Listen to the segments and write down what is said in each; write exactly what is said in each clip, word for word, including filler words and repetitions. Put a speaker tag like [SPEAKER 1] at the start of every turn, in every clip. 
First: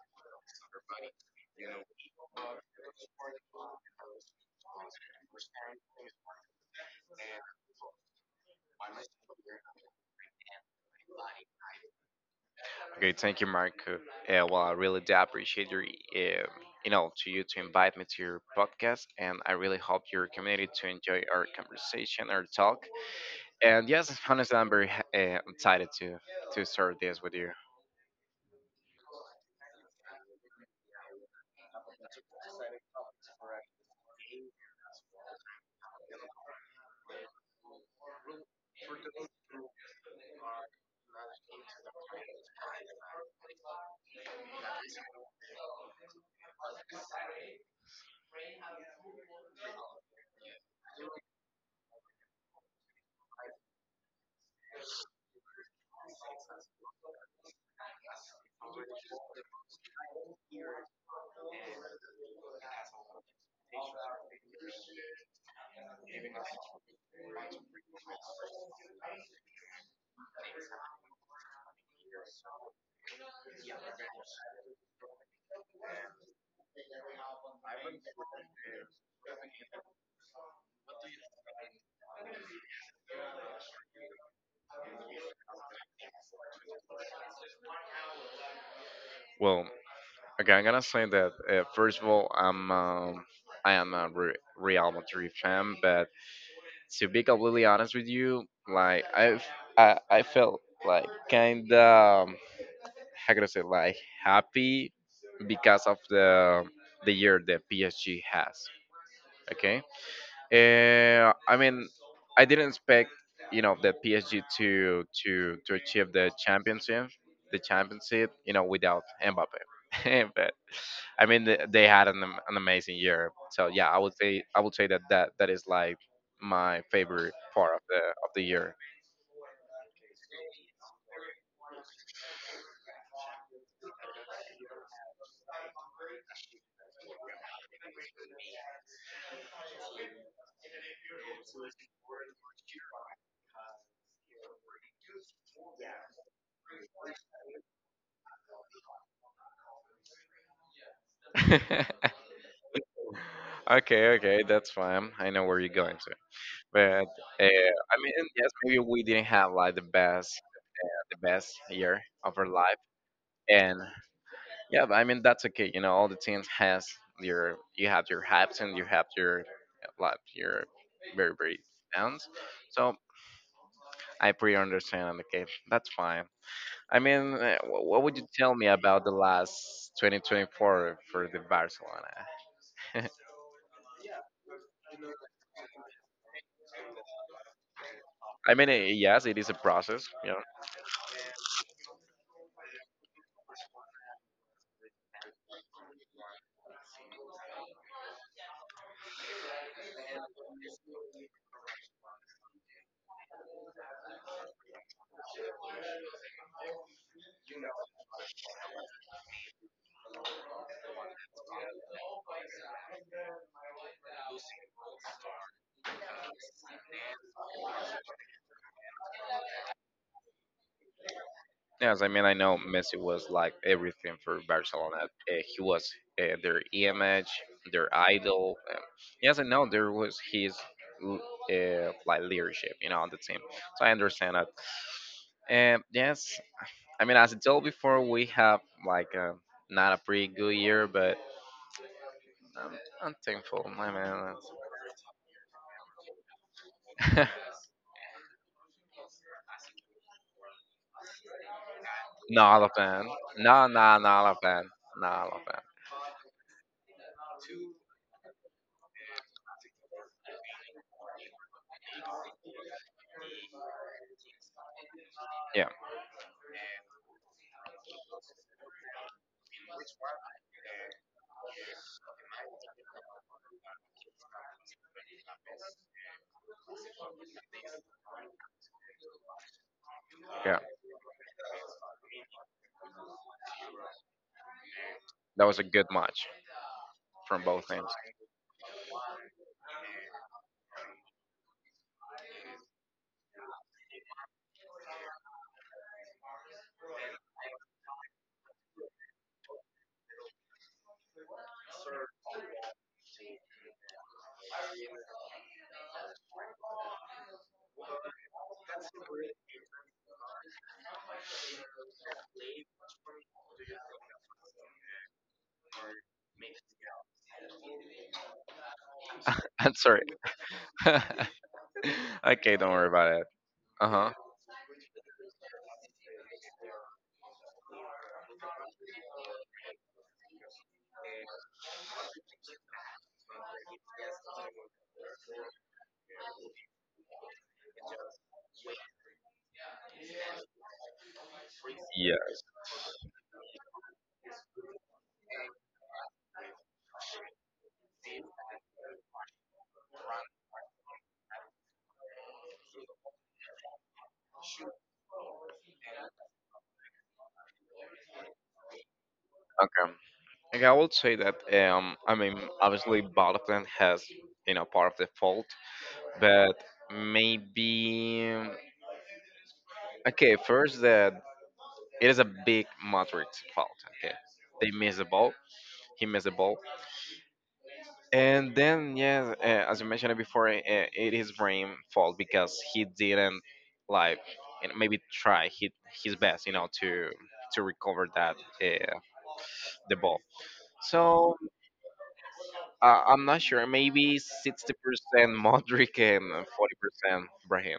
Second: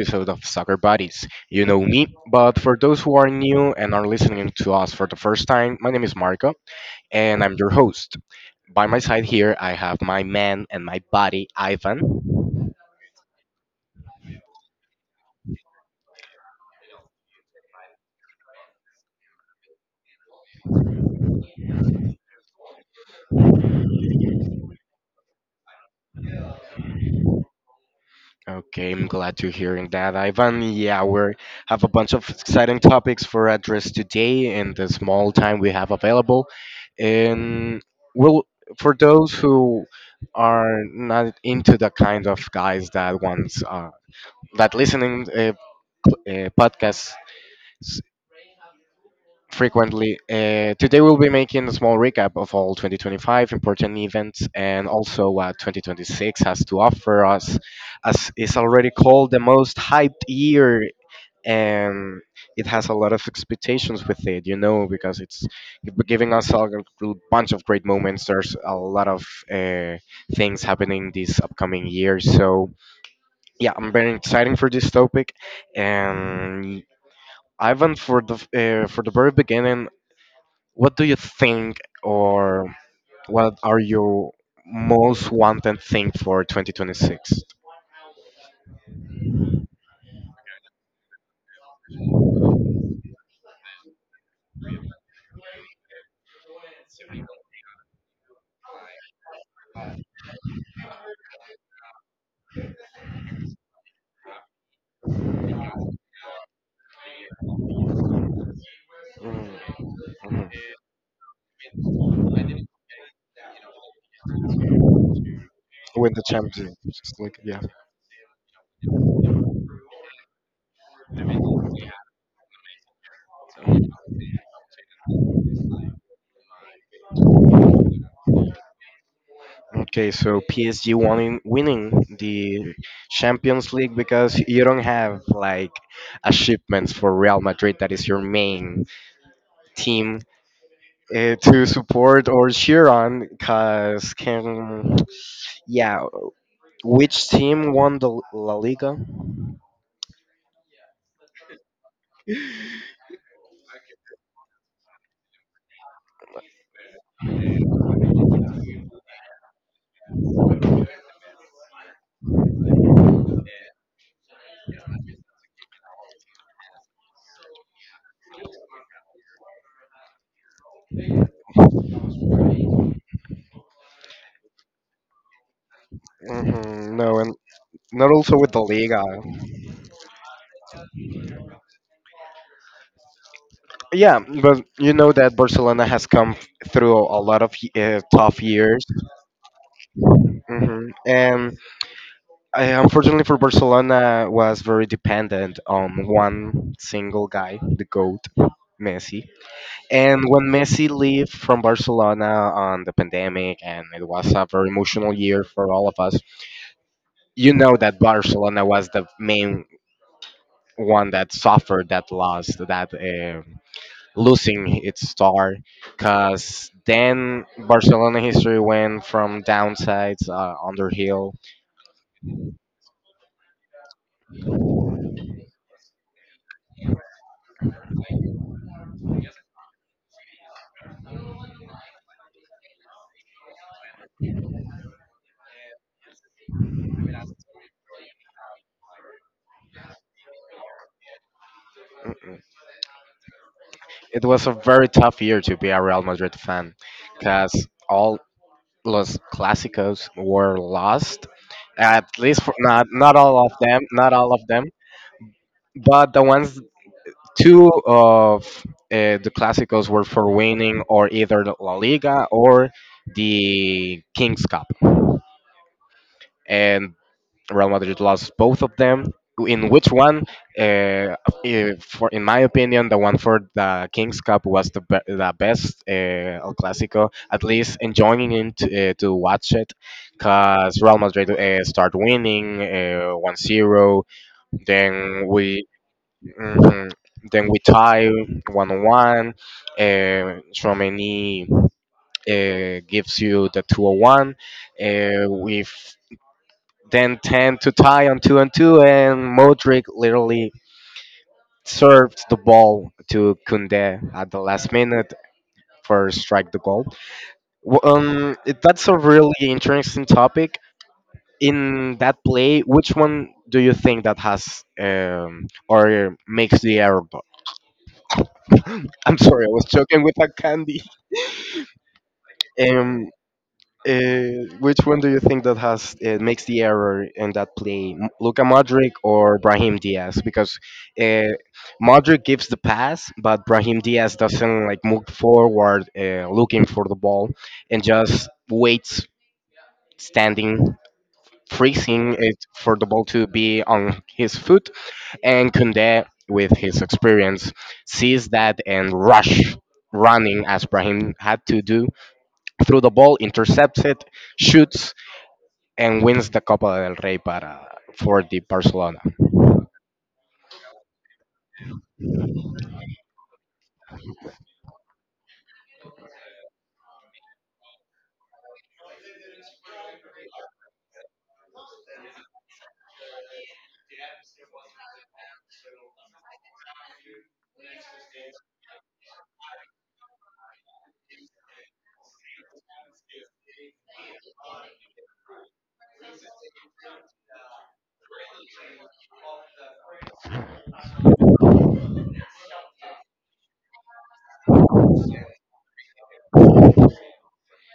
[SPEAKER 1] episode of Soccer Buddies. You know me, but for those who are new and are listening to us for the first time, my name is Marco and I'm your host. By my side here, I have my man and my buddy, Ivan.
[SPEAKER 2] Okay, thank you, Marco. Uh, well, I really do appreciate your, um you know, to you to invite me to your podcast, and I really hope your community to enjoy our conversation, our talk. And yes, honestly, I'm very ha- uh, excited to to start this with you.
[SPEAKER 1] Okay, I'm glad to hearing that, Ivan. Yeah, we have a bunch of exciting topics for address today in the small time we have available. And we'll, for those who are not into the kind of guys that wants uh, that listening uh, p- uh, podcasts s- frequently. Uh, today we'll be making a small recap of all two thousand twenty-five important events and also what twenty twenty-six has to offer us, as it's already called the most hyped year and it has a lot of expectations with it, you know, because it's giving us a gr- bunch of great moments. There's a lot of uh, things happening this upcoming year, so yeah, I'm very excited for this topic and Ivan, for the uh, for the very beginning, what do you think, or what are your most wanted thing for twenty twenty-six?
[SPEAKER 2] Well, okay, I'm gonna say that uh, first of all, I'm um, I am a Re- Real Madrid fan, but to be completely honest with you, like I've I I felt like kinda. How can I say like happy because of the the year that P S G
[SPEAKER 1] Mm,
[SPEAKER 2] has. Okay,
[SPEAKER 1] mhm.
[SPEAKER 2] uh, I mean, I didn't expect you know the P S G to to to achieve
[SPEAKER 1] Win the
[SPEAKER 2] the
[SPEAKER 1] Champions League,
[SPEAKER 2] championship,
[SPEAKER 1] just like,
[SPEAKER 2] the
[SPEAKER 1] yeah.
[SPEAKER 2] championship you know without Mbappe, but I mean th- they had an, am- an amazing year. So yeah, I would say I would say that that, that is like my favorite part of the of the year.
[SPEAKER 1] Okay, so P S G winning winning the Champions League because you don't have like achievements for Real Madrid that is your main team uh, to support or cheer on because can. Yeah, which team won the La Liga?
[SPEAKER 2] okay, okay, that's fine. I know where you're going. But uh, I mean, yes, maybe we didn't have like the best the best year of our life, and yeah, but I mean that's okay. You know, all the teams has your you have your hypes and you have your like your very very downs. So I pretty understand. Okay, that's fine.
[SPEAKER 1] Hmm
[SPEAKER 2] I
[SPEAKER 1] no,
[SPEAKER 2] mean,
[SPEAKER 1] and
[SPEAKER 2] uh, wh- what
[SPEAKER 1] not
[SPEAKER 2] would you
[SPEAKER 1] also
[SPEAKER 2] tell
[SPEAKER 1] with the
[SPEAKER 2] me about
[SPEAKER 1] Liga.
[SPEAKER 2] the last twenty twenty-four for the Barcelona?
[SPEAKER 1] Yeah, but you know that Barcelona has come through a lot of uh, tough
[SPEAKER 2] I mean,
[SPEAKER 1] years.
[SPEAKER 2] eh, yes, it is a process.
[SPEAKER 1] Hmm and I, unfortunately for Barcelona, was very dependent on one single guy, the goat, Messi. And when Messi left from Barcelona on the pandemic, and it was a very emotional year for all of us, you know that Barcelona was the main one that suffered that loss, that um losing its star, because then Barcelona history went from downsides uh, under.
[SPEAKER 2] Yes, I mean I know Messi was like everything for Barcelona. Uh, he was uh, their image, their idol. Um, yes, I know there was his l- uh, like leadership, you know, on the team. So I understand that. Um, yes, I mean as I told before, we have like uh, not a pretty good year, but I'm, I'm thankful. I
[SPEAKER 1] It
[SPEAKER 2] mean,
[SPEAKER 1] was a very tough year to be a Real Madrid fan,
[SPEAKER 2] it's-
[SPEAKER 1] because all los clásicos were lost. At least for,
[SPEAKER 2] not a
[SPEAKER 1] not
[SPEAKER 2] fan.
[SPEAKER 1] not all of
[SPEAKER 2] No,
[SPEAKER 1] them,
[SPEAKER 2] no,
[SPEAKER 1] not
[SPEAKER 2] not a
[SPEAKER 1] all of
[SPEAKER 2] fan.
[SPEAKER 1] them,
[SPEAKER 2] Not a fan.
[SPEAKER 1] but the ones two of uh, the clásicos were for winning or either the La Liga or the King's Cup.
[SPEAKER 2] Yeah,
[SPEAKER 1] And Real Madrid lost both of them. In which one, uh, if, for, in my opinion, the one for the Kings Cup was the, be- the best uh, El Clasico, at least enjoying it to, uh, to watch it,
[SPEAKER 2] yeah.
[SPEAKER 1] because Real Madrid uh, start winning uh, one zero, then
[SPEAKER 2] That was a
[SPEAKER 1] we
[SPEAKER 2] good match
[SPEAKER 1] mhm,
[SPEAKER 2] from
[SPEAKER 1] then we
[SPEAKER 2] both teams.
[SPEAKER 1] tie one to one, uh, Chouameni uh, gives you the two oh one, uh, with then ten to tie on two and two, and Modric literally served the ball to Kunde at the last minute for strike the goal. W- Um, it- that's a really interesting topic. In that play, which one do you think that has um, or makes the error? I'm sorry, I was
[SPEAKER 2] I'm sorry.
[SPEAKER 1] joking with a candy.
[SPEAKER 2] Okay, don't worry about it. Uh huh.
[SPEAKER 1] Uh, which one do you think that has uh, makes the error in that play, M- Luka Modric or Brahim Diaz? Because uh, Modric gives the pass, but Brahim Diaz doesn't like move forward, uh, looking for the ball, and just waits standing,
[SPEAKER 2] Yeah.
[SPEAKER 1] freezing it for the ball to be on his foot. And Kunde, with his experience, sees that and rush running as Brahim had to do through the ball, intercepts it, shoots and wins the Copa del Rey para for the Barcelona.
[SPEAKER 2] Okay. Okay. I would say that um, I mean, obviously, both of them has you know part of the fault, but maybe um, okay. First, that it is a big Madrid's fault. Okay, they miss the ball. He missed the ball, and then yeah, uh, as you mentioned it before, uh, it is Brahim's fault because he didn't like and maybe try his, his best, you know, to to recover that uh, the ball. So Uh, I'm not sure. Maybe sixty percent Modric and forty percent Brahim.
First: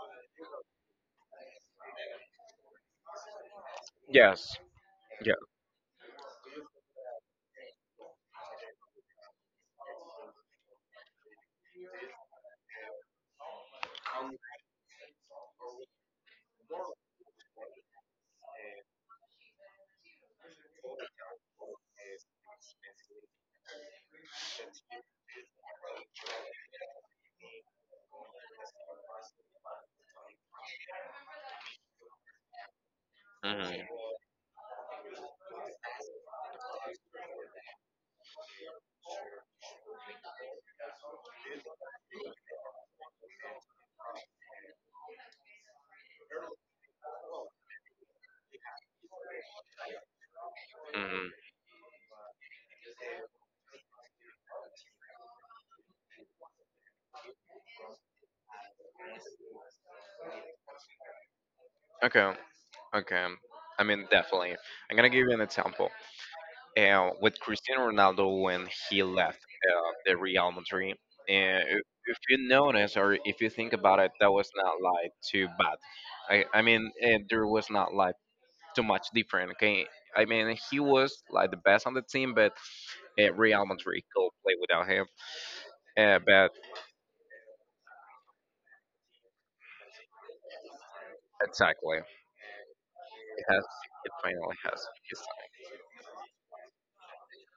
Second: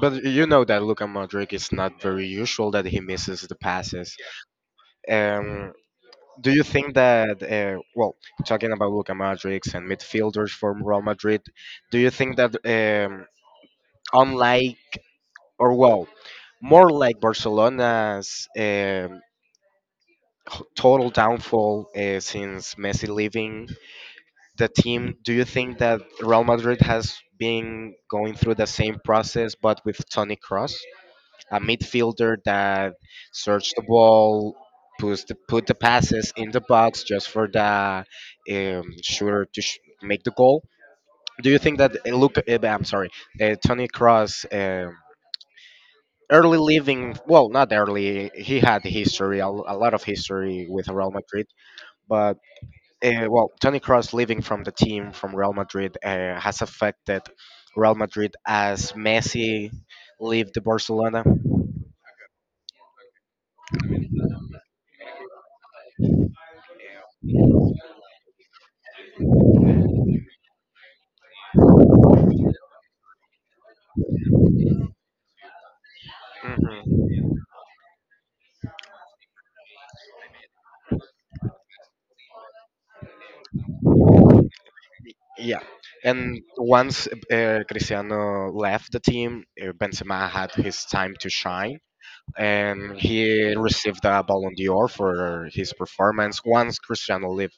[SPEAKER 1] But you know that Luka Modric is not very usual that he misses the passes.
[SPEAKER 2] Yes. Yeah.
[SPEAKER 1] Um, do you think that, uh, well, talking about Luka Modric and midfielders from Real Madrid, do you think that, um, unlike, or well, more like Barcelona's um, h- total downfall uh, since Messi leaving, the team, do you think that Real Madrid has been going through the same process but with Tony Cross, a midfielder that searched the
[SPEAKER 2] Hmm.
[SPEAKER 1] ball, puts the, put the passes in the box just for the um, shooter to sh- make the goal? Do you think that uh, Luke, uh, I'm sorry, uh, Tony Cross? Um, Early leaving, well, not early. He had history, a, a lot of history with Real
[SPEAKER 2] Hmm.
[SPEAKER 1] Madrid, but uh, well, Tony Cross leaving from the team from Real Madrid uh, has affected Real Madrid as Messi left the Barcelona.
[SPEAKER 2] Okay. Okay. I mean, definitely. I'm gonna give you an example. Uh, with Cristiano Ronaldo when he left uh, the Real Madrid, uh, if if you notice or if you think about it, that was not like too bad. I, I mean,
[SPEAKER 1] hmm
[SPEAKER 2] uh, there was not like too much different. Okay. I mean, he was like the best on the team, but uh, Real Madrid could play without him.
[SPEAKER 1] Yeah,
[SPEAKER 2] Uh,
[SPEAKER 1] and
[SPEAKER 2] but.
[SPEAKER 1] once uh, Cristiano left the team, uh, Benzema had his time to shine,
[SPEAKER 2] Exactly.
[SPEAKER 1] and
[SPEAKER 2] It
[SPEAKER 1] he
[SPEAKER 2] has.
[SPEAKER 1] received
[SPEAKER 2] It
[SPEAKER 1] a Ballon
[SPEAKER 2] finally has
[SPEAKER 1] d'Or
[SPEAKER 2] his
[SPEAKER 1] for
[SPEAKER 2] time.
[SPEAKER 1] his performance once Cristiano left.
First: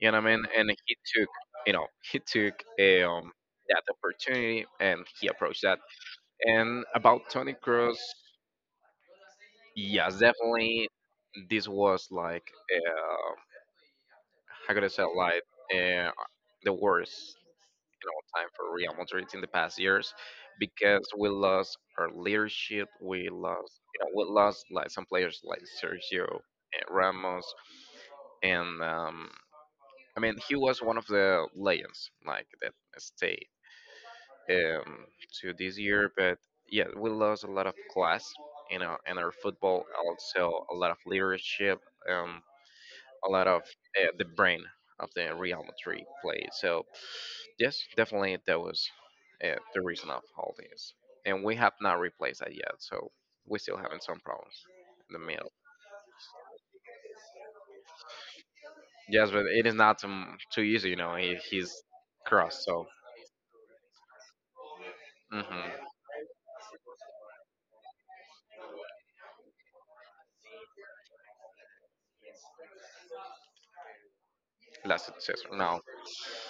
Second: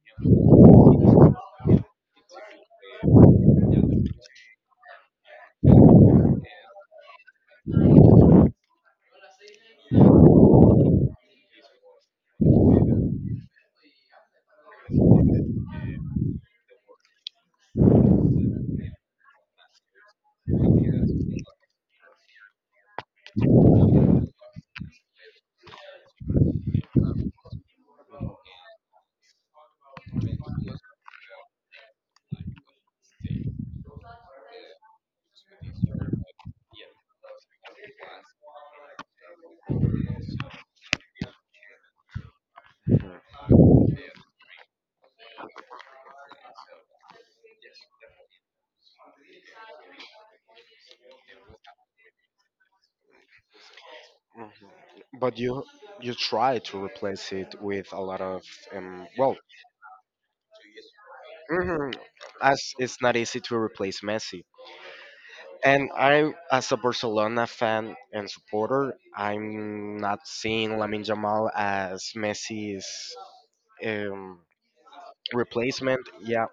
[SPEAKER 2] You know what I mean? And he took. You know, he took um that opportunity and he approached that. And about Tony Cruz, yes, definitely, this was like uh, how could I say like uh, the worst you know time for Real Madrid in the past years because we lost our leadership. We lost. You know, we lost like some players like Sergio uh, Ramos and um, I mean, he was one of the legends, like that stayed um, to this year. But yeah, we lost a lot of class, you know, in our football. Also, a lot of leadership, um, a lot of uh, the brain of the Real Madrid play. So yes, definitely that was uh, the reason of all this, and we have not replaced that yet. So we still having some problems in the
[SPEAKER 1] But
[SPEAKER 2] middle.
[SPEAKER 1] you you try to replace it with a lot of um,
[SPEAKER 2] Yes,
[SPEAKER 1] well,
[SPEAKER 2] but it is not um, too easy, you know. He, he's
[SPEAKER 1] mhm,
[SPEAKER 2] cross,
[SPEAKER 1] as
[SPEAKER 2] so.
[SPEAKER 1] it's not easy to replace Messi.
[SPEAKER 2] Mhm.
[SPEAKER 1] And I, as a Barcelona fan and supporter, I'm not seeing Lamin Jamal as Messi's um,
[SPEAKER 2] Last successor. No.
[SPEAKER 1] replacement. Yeah,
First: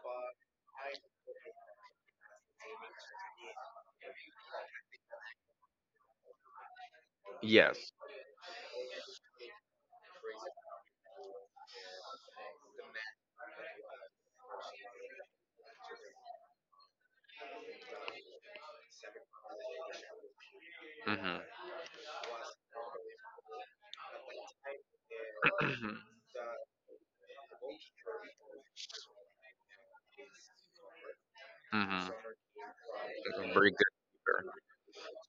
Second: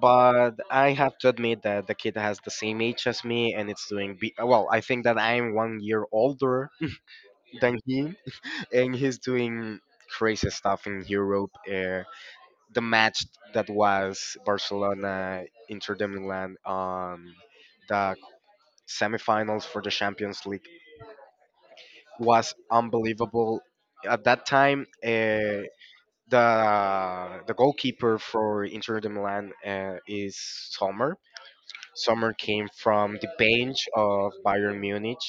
[SPEAKER 1] but I have to admit that the kid has the same age as me, and it's doing be- well. I think that I'm one year older than
[SPEAKER 2] Yes.
[SPEAKER 1] he, and he's doing crazy stuff in Europe. Uh, the match that was Barcelona Inter de Milan on the semifinals for the Champions League
[SPEAKER 2] Hmm.
[SPEAKER 1] was unbelievable. At that time, uh, the the goalkeeper for Inter de Milan uh, is Sommer.
[SPEAKER 2] Hmm.
[SPEAKER 1] Sommer came from the
[SPEAKER 2] Very
[SPEAKER 1] bench
[SPEAKER 2] good
[SPEAKER 1] of
[SPEAKER 2] keeper.
[SPEAKER 1] Bayern Munich.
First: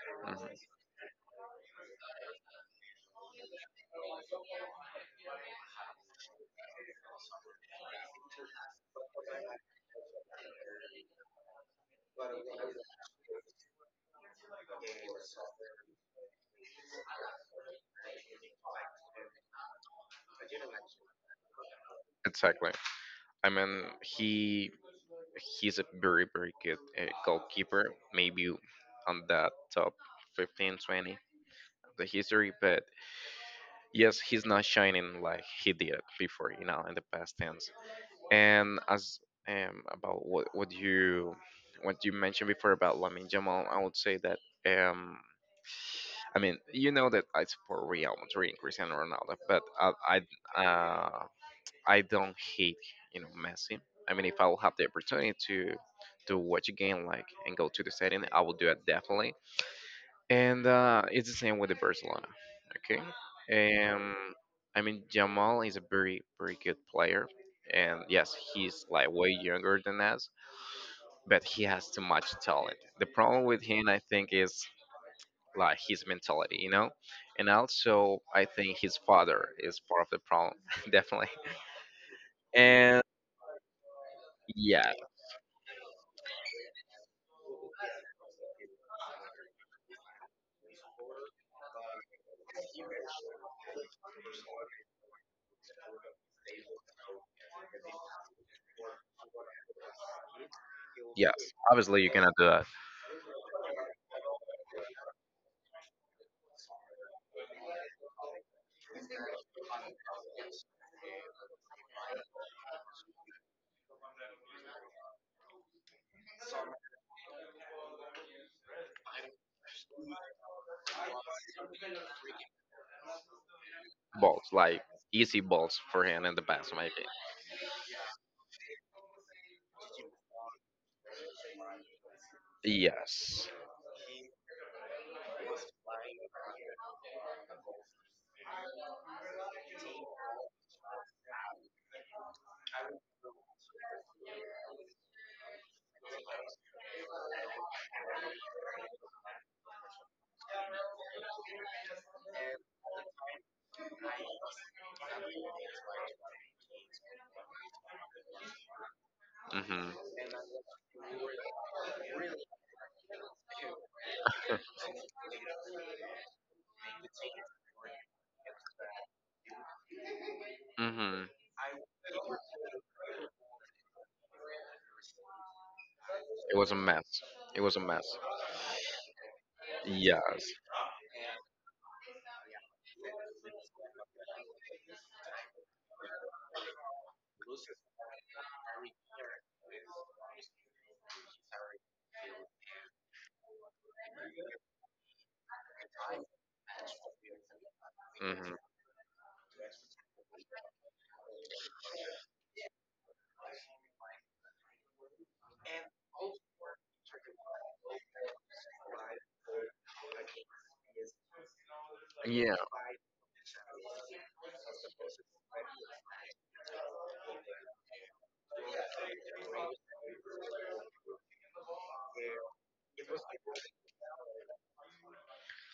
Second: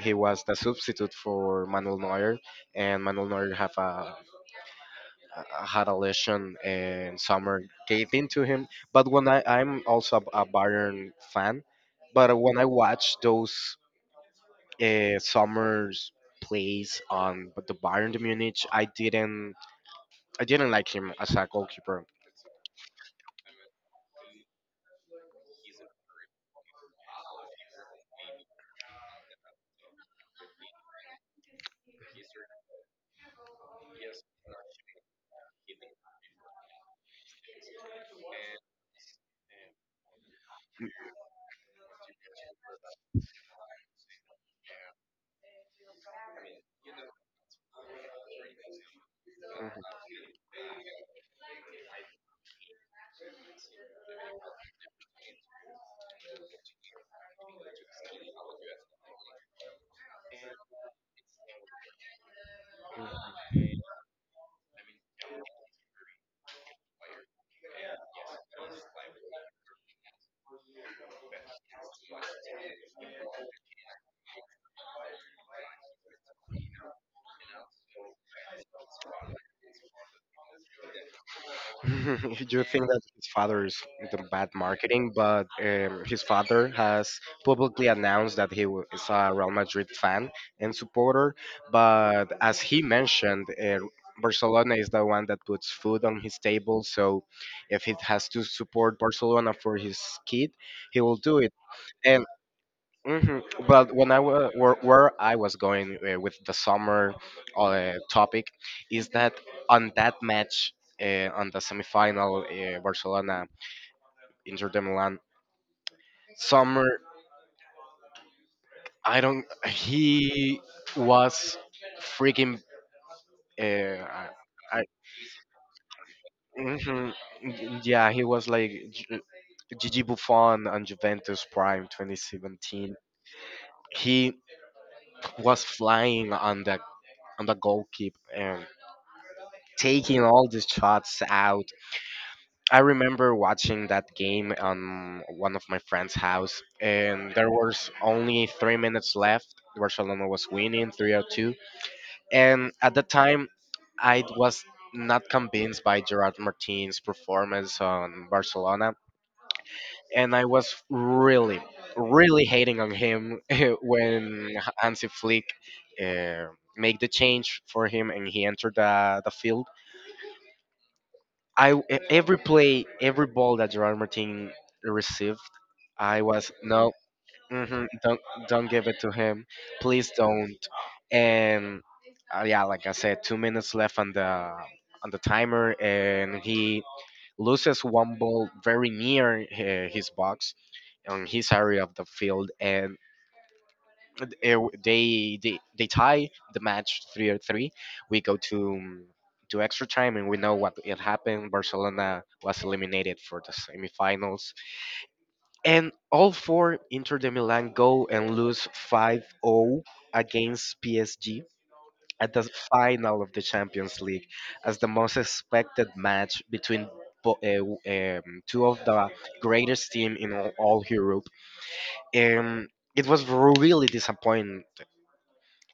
[SPEAKER 1] He was the
[SPEAKER 2] Mhm.
[SPEAKER 1] substitute for Manuel Neuer, and Manuel Neuer have a, a- had a lesion, and Sommer gave in to him. But when I, I'm also a, a Bayern fan, but when I watch those uh, Sommer's plays on the Bayern de Munich. I didn't I didn't like him as a goalkeeper.
[SPEAKER 2] Exactly. I mean, he he's a very very good uh, goalkeeper. Maybe on that top fifteen twenty of the history, but yes, he's not shining like he did before. You know, in the past ten. And as um, about what what you what you mentioned before about Lamine Jamal, I would say that um, I mean you know that I support Real Madrid, and Cristiano Ronaldo, but
[SPEAKER 1] Mhm.
[SPEAKER 2] I I, uh, I don't hate you know Messi. I mean, if I will have the opportunity to to watch a game like and go to the stadium, I will do it definitely and uh, it's the same with the Barcelona. Okay, um, I mean Jamal is a very very good player, and yes, he's like way younger than us, but he has too much talent. The problem with him, I think, is like his mentality, you know, and also I think his father is part of the problem, definitely.
[SPEAKER 1] You think that
[SPEAKER 2] And
[SPEAKER 1] his father is the bad
[SPEAKER 2] yeah,
[SPEAKER 1] marketing, but um, his father has publicly announced that he wa- is a Real Madrid fan and supporter. But as he mentioned, uh, Barcelona is the one that puts food on his table. So if he has to support Barcelona for his kid, he will
[SPEAKER 2] yes,
[SPEAKER 1] do it.
[SPEAKER 2] obviously you cannot do that.
[SPEAKER 1] hmm But when I wa- where, where I was going uh, with the summer uh, topic is that on that match uh, on the semifinal uh, Barcelona Inter de Milan summer I don't he was freaking uh, I,
[SPEAKER 2] Balls like
[SPEAKER 1] I,
[SPEAKER 2] easy balls for him in the past, maybe.
[SPEAKER 1] mhm, yeah he was like G- Gigi Buffon on Juventus Prime twenty seventeen.
[SPEAKER 2] Yes.
[SPEAKER 1] He was flying on the on the goalkeeper taking all these shots out. I remember watching that game on one of my friend's house, and there was only three minutes left. Barcelona was winning three or two. And at the time, I was not convinced by Gerard Martin's performance on Barcelona.
[SPEAKER 2] Mhm.
[SPEAKER 1] And I was really, really hating on him when Hansi Flick uh, made the change for him and he entered the, the field.
[SPEAKER 2] Mhm.
[SPEAKER 1] I e- every play, every ball that Gerard Martin received, I was
[SPEAKER 2] It was a
[SPEAKER 1] no,
[SPEAKER 2] mess. It was a
[SPEAKER 1] hmm
[SPEAKER 2] mess.
[SPEAKER 1] don't don't give it to him, please
[SPEAKER 2] Yeah.
[SPEAKER 1] don't. And uh, yeah, like I said, two minutes left on the on the timer, and he loses one ball very near uh, his box on his area of the field, and uh, they they they tie the match three or three. We go
[SPEAKER 2] Hmm.
[SPEAKER 1] to to extra time, and we know what it happened. Barcelona was eliminated for the semifinals, and all four Inter de Milan go and lose five oh against P S G at the
[SPEAKER 2] Yeah.
[SPEAKER 1] final of the Champions League as the most expected match between. Bo- uh, w- um, two of the greatest team in all all Europe, and it was really disappointing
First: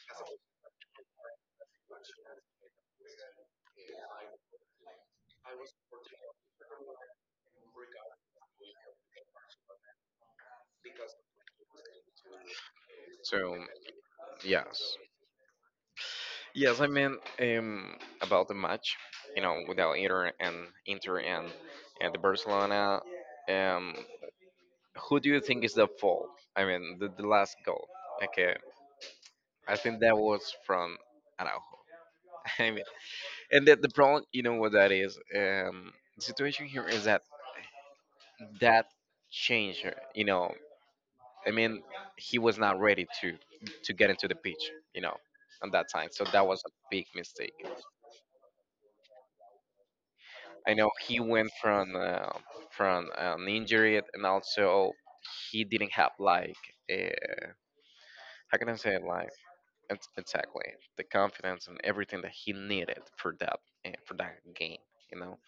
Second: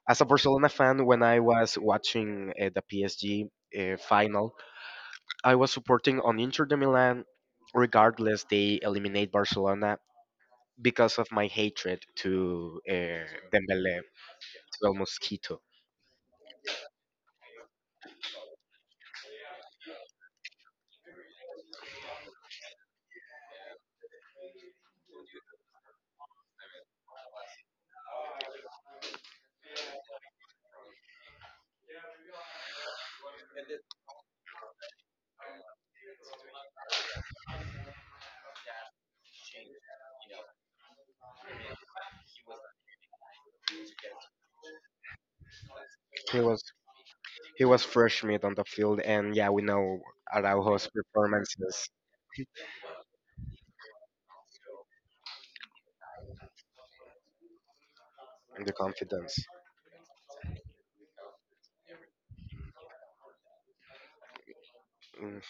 [SPEAKER 1] as a Barcelona fan. When I was watching uh, the P S G uh, final, I was supporting on Inter de Milan, regardless they eliminate Barcelona because of my hatred to uh,
[SPEAKER 2] So
[SPEAKER 1] Dembele, to El
[SPEAKER 2] yes,
[SPEAKER 1] Mosquito.
[SPEAKER 2] yes. I mean, um, about the match, you know, without Inter and Inter and and the Barcelona, um, who do you think is the fault? I mean, the, the last goal. Okay, I think that was from Araujo. I mean, and the, the problem, you know, what that is. Um, the situation here is that that change, you know, I mean, he was not ready to to get into the pitch, you know, on that time. So
[SPEAKER 1] He
[SPEAKER 2] that was
[SPEAKER 1] was
[SPEAKER 2] a big mistake.
[SPEAKER 1] he was fresh meat on the field, and yeah, we know
[SPEAKER 2] I
[SPEAKER 1] Araujo's
[SPEAKER 2] know he went
[SPEAKER 1] performances
[SPEAKER 2] from uh, from an injury, and also he didn't have like uh, how
[SPEAKER 1] and
[SPEAKER 2] can
[SPEAKER 1] the
[SPEAKER 2] I say it, like
[SPEAKER 1] confidence.
[SPEAKER 2] ex- exactly the confidence and everything that he needed for that uh, for that game, you
[SPEAKER 1] Mm-hmm.
[SPEAKER 2] know.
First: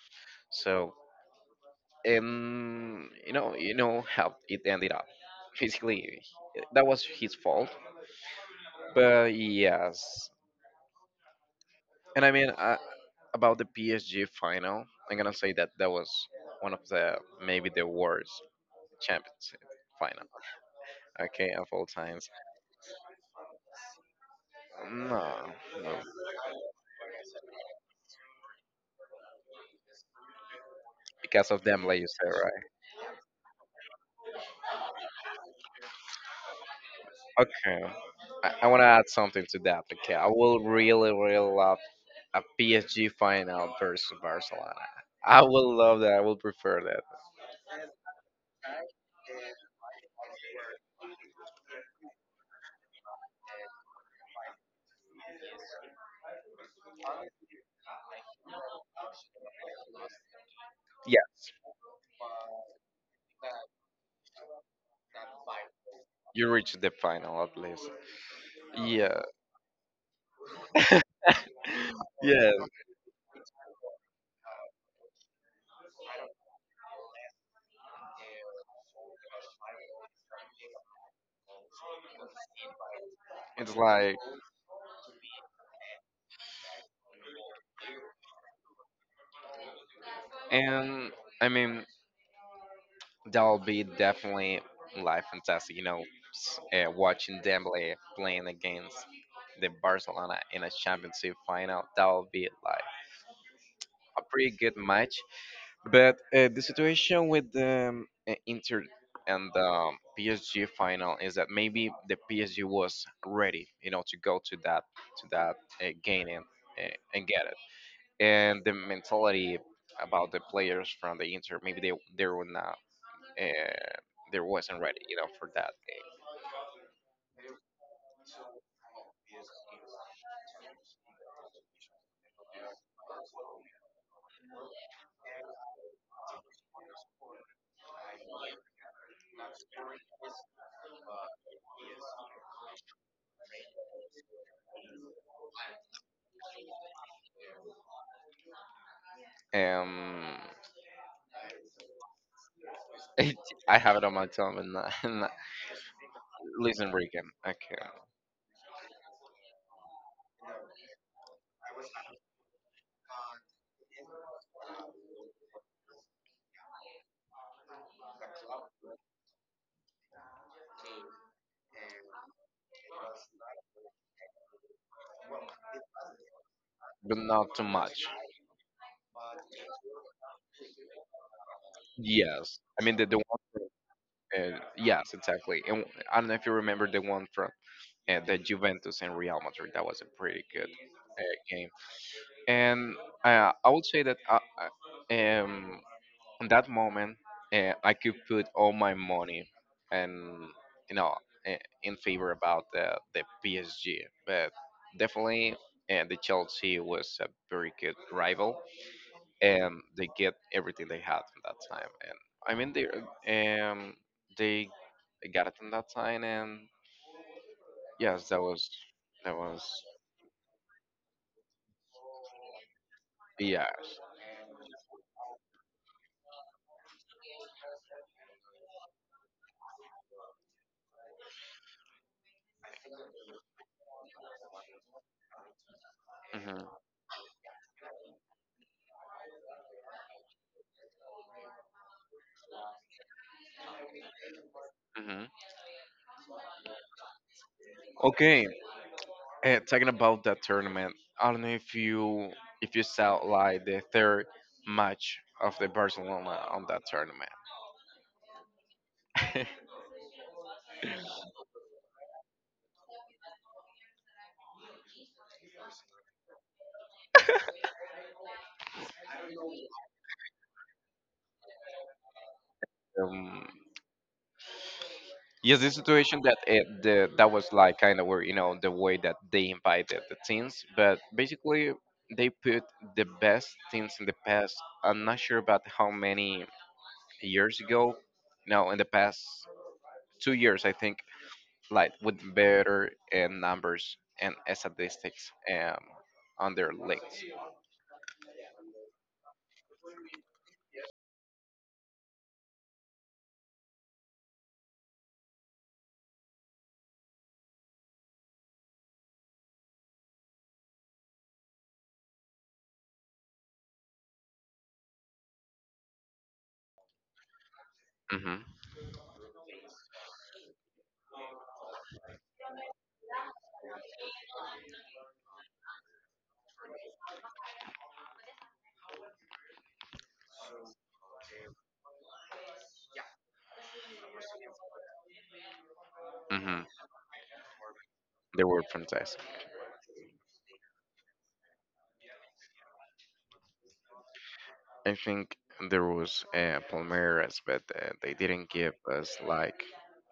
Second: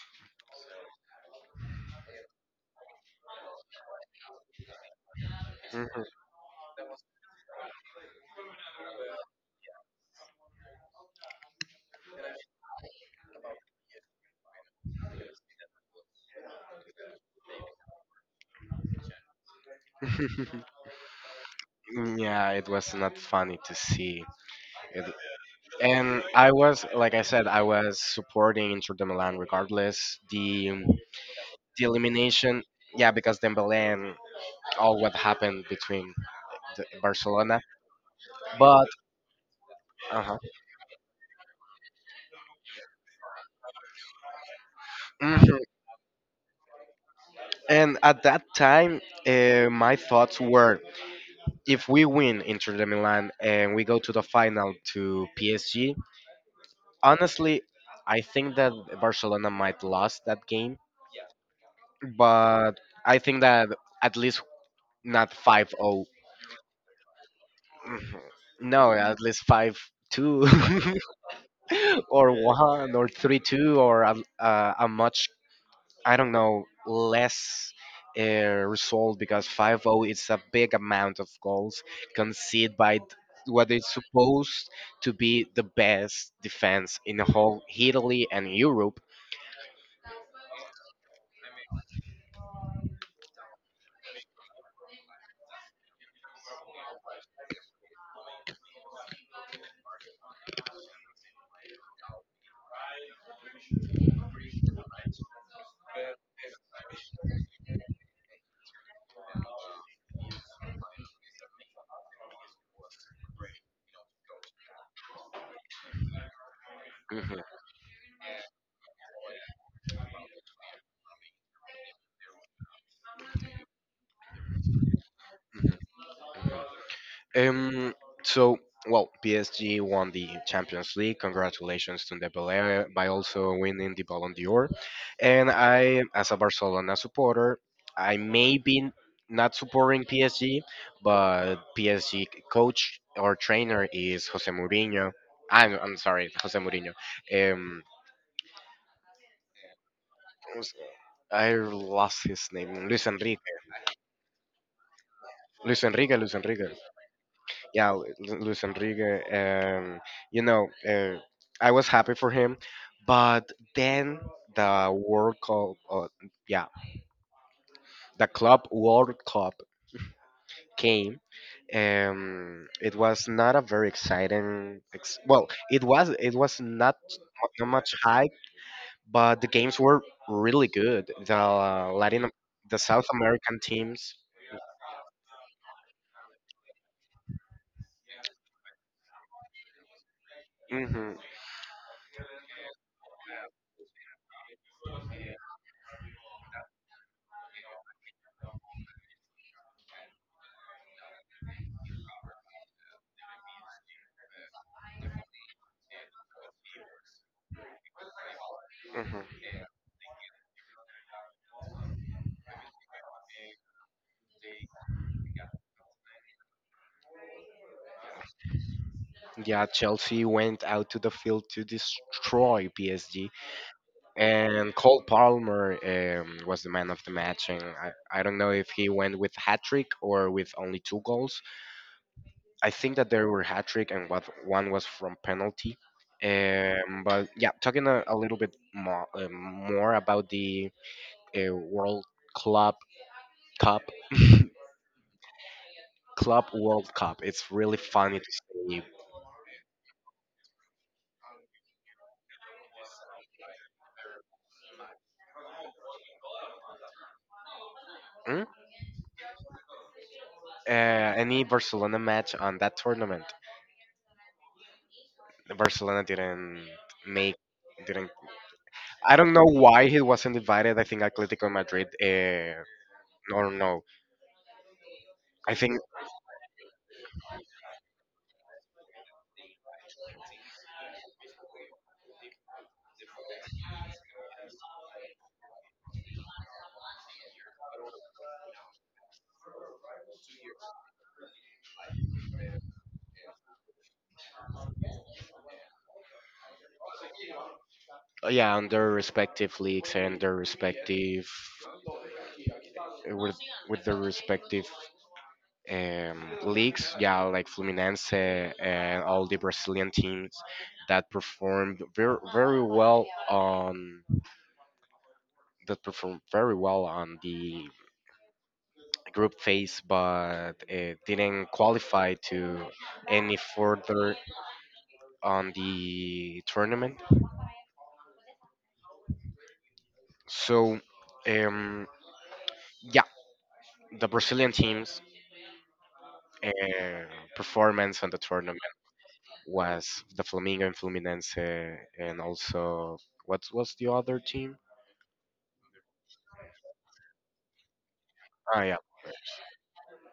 [SPEAKER 2] So um, you know, you know how it ended up.
[SPEAKER 1] Mm,
[SPEAKER 2] Basically, that was his fault. But yes. And I mean, uh, about the P S G final, I'm gonna say that that was one of the maybe the worst Champions final.
[SPEAKER 1] mhm.
[SPEAKER 2] Okay, of all times.
[SPEAKER 1] Yeah, it was not funny to see. It
[SPEAKER 2] No, no,
[SPEAKER 1] and I was, like I said, I was supporting Inter de Milan regardless the um,
[SPEAKER 2] because of
[SPEAKER 1] the
[SPEAKER 2] them, like you said,
[SPEAKER 1] elimination.
[SPEAKER 2] right?
[SPEAKER 1] Yeah, because Dembélé and all what happened between the, Barcelona,
[SPEAKER 2] Okay, I, I want
[SPEAKER 1] but
[SPEAKER 2] to add something to that. Okay, I
[SPEAKER 1] uh
[SPEAKER 2] will really, really love a P S G final versus Barcelona. I
[SPEAKER 1] hmm
[SPEAKER 2] will love that. I will prefer that.
[SPEAKER 1] and at that time, uh, my thoughts were: if we win Inter de Milan and we go to the final to P S G, honestly, I think that Barcelona might lost that game,
[SPEAKER 2] Yes,
[SPEAKER 1] but I think that at least not five zero.
[SPEAKER 2] you reach the final at least.
[SPEAKER 1] Mhm. No, at
[SPEAKER 2] Yeah,
[SPEAKER 1] least five two, or
[SPEAKER 2] yeah.
[SPEAKER 1] one, or three two, or a, uh, a much I don't know less uh, result because five zero is a big amount of goals conceded by th- what
[SPEAKER 2] It's
[SPEAKER 1] is
[SPEAKER 2] like,
[SPEAKER 1] supposed to be the best defense in the whole Italy and Europe.
[SPEAKER 2] and I mean, that'll be definitely live fantastic. You know, s- uh, watching Dembele playing against the Barcelona in a championship final, that'll be like a pretty good match. But uh, the situation with the um, uh, Inter and the P S G final is that maybe the P S G was ready, you know, to go to that to that uh, game and, uh, and get it. And the mentality about the players from the Inter, maybe they they were not uh, there wasn't ready, you know, for that
[SPEAKER 1] Um, so, well, P S G won the Champions League. Congratulations to Dembélé by also winning the Ballon d'Or. And I, as a Barcelona supporter, I may be not supporting P S G, but P S G coach or trainer is Jose Mourinho. I'm, I'm sorry, Jose Mourinho. Um,
[SPEAKER 2] thing. Um,
[SPEAKER 1] I lost his name. Luis Enrique.
[SPEAKER 2] I have it on my tongue, and not- and not-
[SPEAKER 1] Luis Enrique. Luis Enrique.
[SPEAKER 2] listen, Rican, okay,
[SPEAKER 1] Yeah, Lu- Lu- Luis Enrique. Um, you know, uh, I was happy for him, but then the World Cup, uh, yeah, the Club World Cup came. Um, it was not a very exciting. Ex- well, it was. It was not
[SPEAKER 2] but not
[SPEAKER 1] mu-
[SPEAKER 2] too
[SPEAKER 1] not much
[SPEAKER 2] much.
[SPEAKER 1] hype, but the games were really good. The uh, Latin,
[SPEAKER 2] Yes,
[SPEAKER 1] the
[SPEAKER 2] I mean the
[SPEAKER 1] South
[SPEAKER 2] the one.
[SPEAKER 1] American teams.
[SPEAKER 2] Uh, yes, exactly. And I don't know if you remember the one from uh, the Juventus and Real Madrid. That was a pretty good
[SPEAKER 1] Hmm
[SPEAKER 2] uh, game. And uh, I would say that uh, uh, um, on that moment, uh, I could put all my money and you know eh, in favor about the the P S G, but definitely uh, the Chelsea was a very good rival, and they get everything they had in that time. And I mean they um they got it in that time, and yes, that was that was
[SPEAKER 1] Yeah, Chelsea went out to the field to destroy P S G,
[SPEAKER 2] yes.
[SPEAKER 1] and Cole Palmer um, was the man of the match. And I, I don't know if he went with hat trick or with only two goals. I think that there were hat trick and what one was from penalty.
[SPEAKER 2] Hmm.
[SPEAKER 1] Um, but yeah, talking a, a little bit more, um more about the uh, World Club Cup,
[SPEAKER 2] Hmm.
[SPEAKER 1] Club World Cup. It's really funny to
[SPEAKER 2] Okay.
[SPEAKER 1] see.
[SPEAKER 2] And talking about that tournament, I don't know if you if you saw like the third match of the Barcelona on that tournament.
[SPEAKER 1] Mm. Uh, any Barcelona match on that tournament? Barcelona didn't make didn't. I don't know why he wasn't divided. I think Atletico Madrid. Uh,
[SPEAKER 2] um,
[SPEAKER 1] no, no. I
[SPEAKER 2] yes, the
[SPEAKER 1] think
[SPEAKER 2] situation that it, the that was like kind of where you know the way that they invited the teams, but basically they put the best teams in the past. I'm not sure about how many years ago. No, in the past two years, I think, like with better uh, numbers and statistics um, on their leagues.
[SPEAKER 1] yeah, on their respective leagues and their respective with with their respective um, leagues. Yeah, like Fluminense and all the Brazilian teams that performed very very well on that performed very well on the
[SPEAKER 2] Hmm.
[SPEAKER 1] group phase, but it didn't qualify to any further on the tournament. So, um, yeah, the Brazilian team's uh,
[SPEAKER 2] Hmm.
[SPEAKER 1] performance on the
[SPEAKER 2] They
[SPEAKER 1] tournament
[SPEAKER 2] were fantastic.
[SPEAKER 1] was the Flamengo and Fluminense, and also what was the other team?
[SPEAKER 2] I think there was uh, Palmeiras, but uh, they didn't
[SPEAKER 1] Ah,
[SPEAKER 2] give
[SPEAKER 1] yeah.
[SPEAKER 2] us like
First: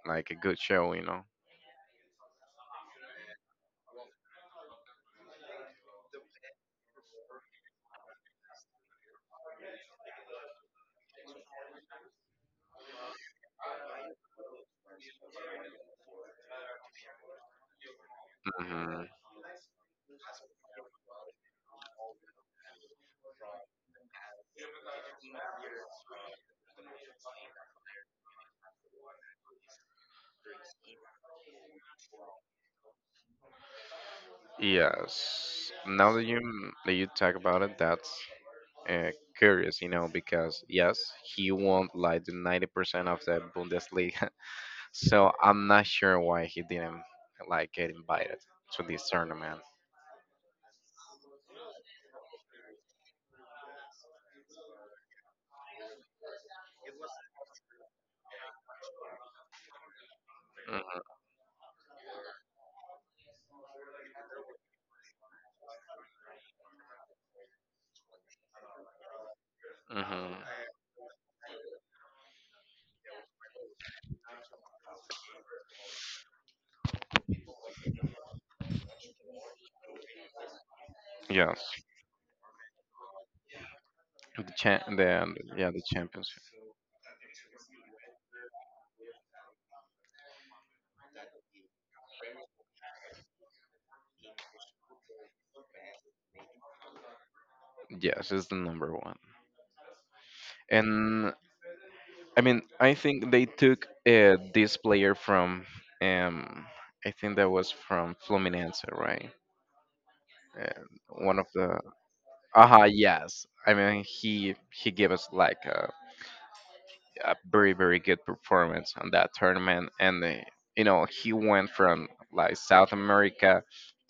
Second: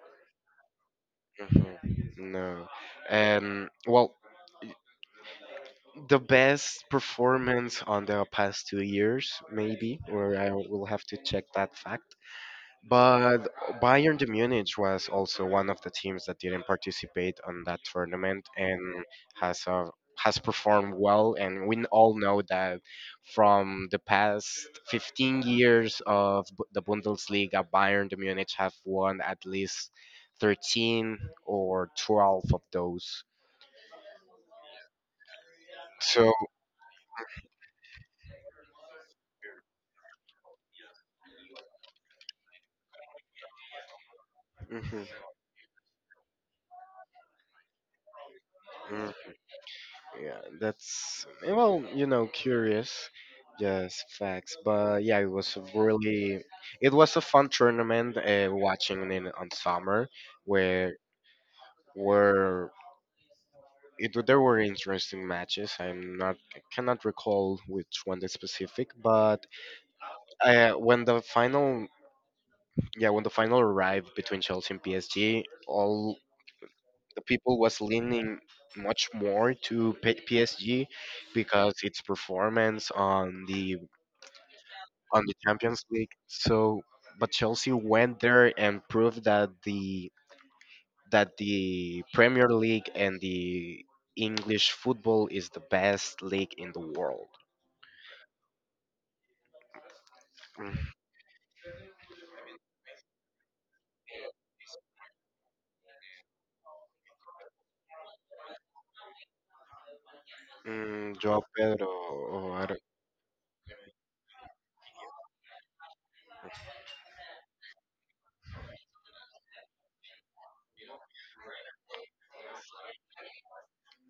[SPEAKER 2] like a good show, you know.
[SPEAKER 1] Mhm. No. Um, well, the best performance on the past two years, maybe, or I will have to check that fact. But Bayern de Munich was also one of the teams that didn't participate on that tournament and
[SPEAKER 2] Hmm.
[SPEAKER 1] has uh, has performed well. And we all know that from the past fifteen years of Bu- the Bundesliga, Bayern de Munich have won at least thirteen or twelve of those.
[SPEAKER 2] Yes. Now that
[SPEAKER 1] So,
[SPEAKER 2] you that you talk about it, that's uh, curious, you know, because yes, he won like the ninety percent of the Bundesliga,
[SPEAKER 1] mhm.
[SPEAKER 2] so I'm not sure why he didn't like get invited to this tournament.
[SPEAKER 1] Yeah, that's eh, well, you know, curious, just facts. But yeah, it was a really, it was a fun tournament. Uh, watching it on summer, where
[SPEAKER 2] Hmm.
[SPEAKER 1] were it w- there were interesting matches. I'm not I cannot recall which one the specific, but
[SPEAKER 2] Hmm.
[SPEAKER 1] uh, when the final, yeah, when the final arrived between Chelsea and P S G, all the people was leaning much more to P- PSG
[SPEAKER 2] Yes,
[SPEAKER 1] because its performance on the
[SPEAKER 2] the cha-
[SPEAKER 1] on the
[SPEAKER 2] the yeah
[SPEAKER 1] Champions
[SPEAKER 2] the
[SPEAKER 1] League.
[SPEAKER 2] Champions.
[SPEAKER 1] So, but Chelsea went there and proved that the that the Premier League and the English football is the best league in the world.
[SPEAKER 2] Yes, it's the number one. And I mean, I think they took uh, this player from, um, I think that was from Fluminense, right? Uh,
[SPEAKER 1] Mm,
[SPEAKER 2] One
[SPEAKER 1] Joao
[SPEAKER 2] of the,
[SPEAKER 1] Pedro, or I don't,
[SPEAKER 2] aha, yes. I mean, he he gave us like a, a very very good performance on that tournament, and uh, you know he went from like South America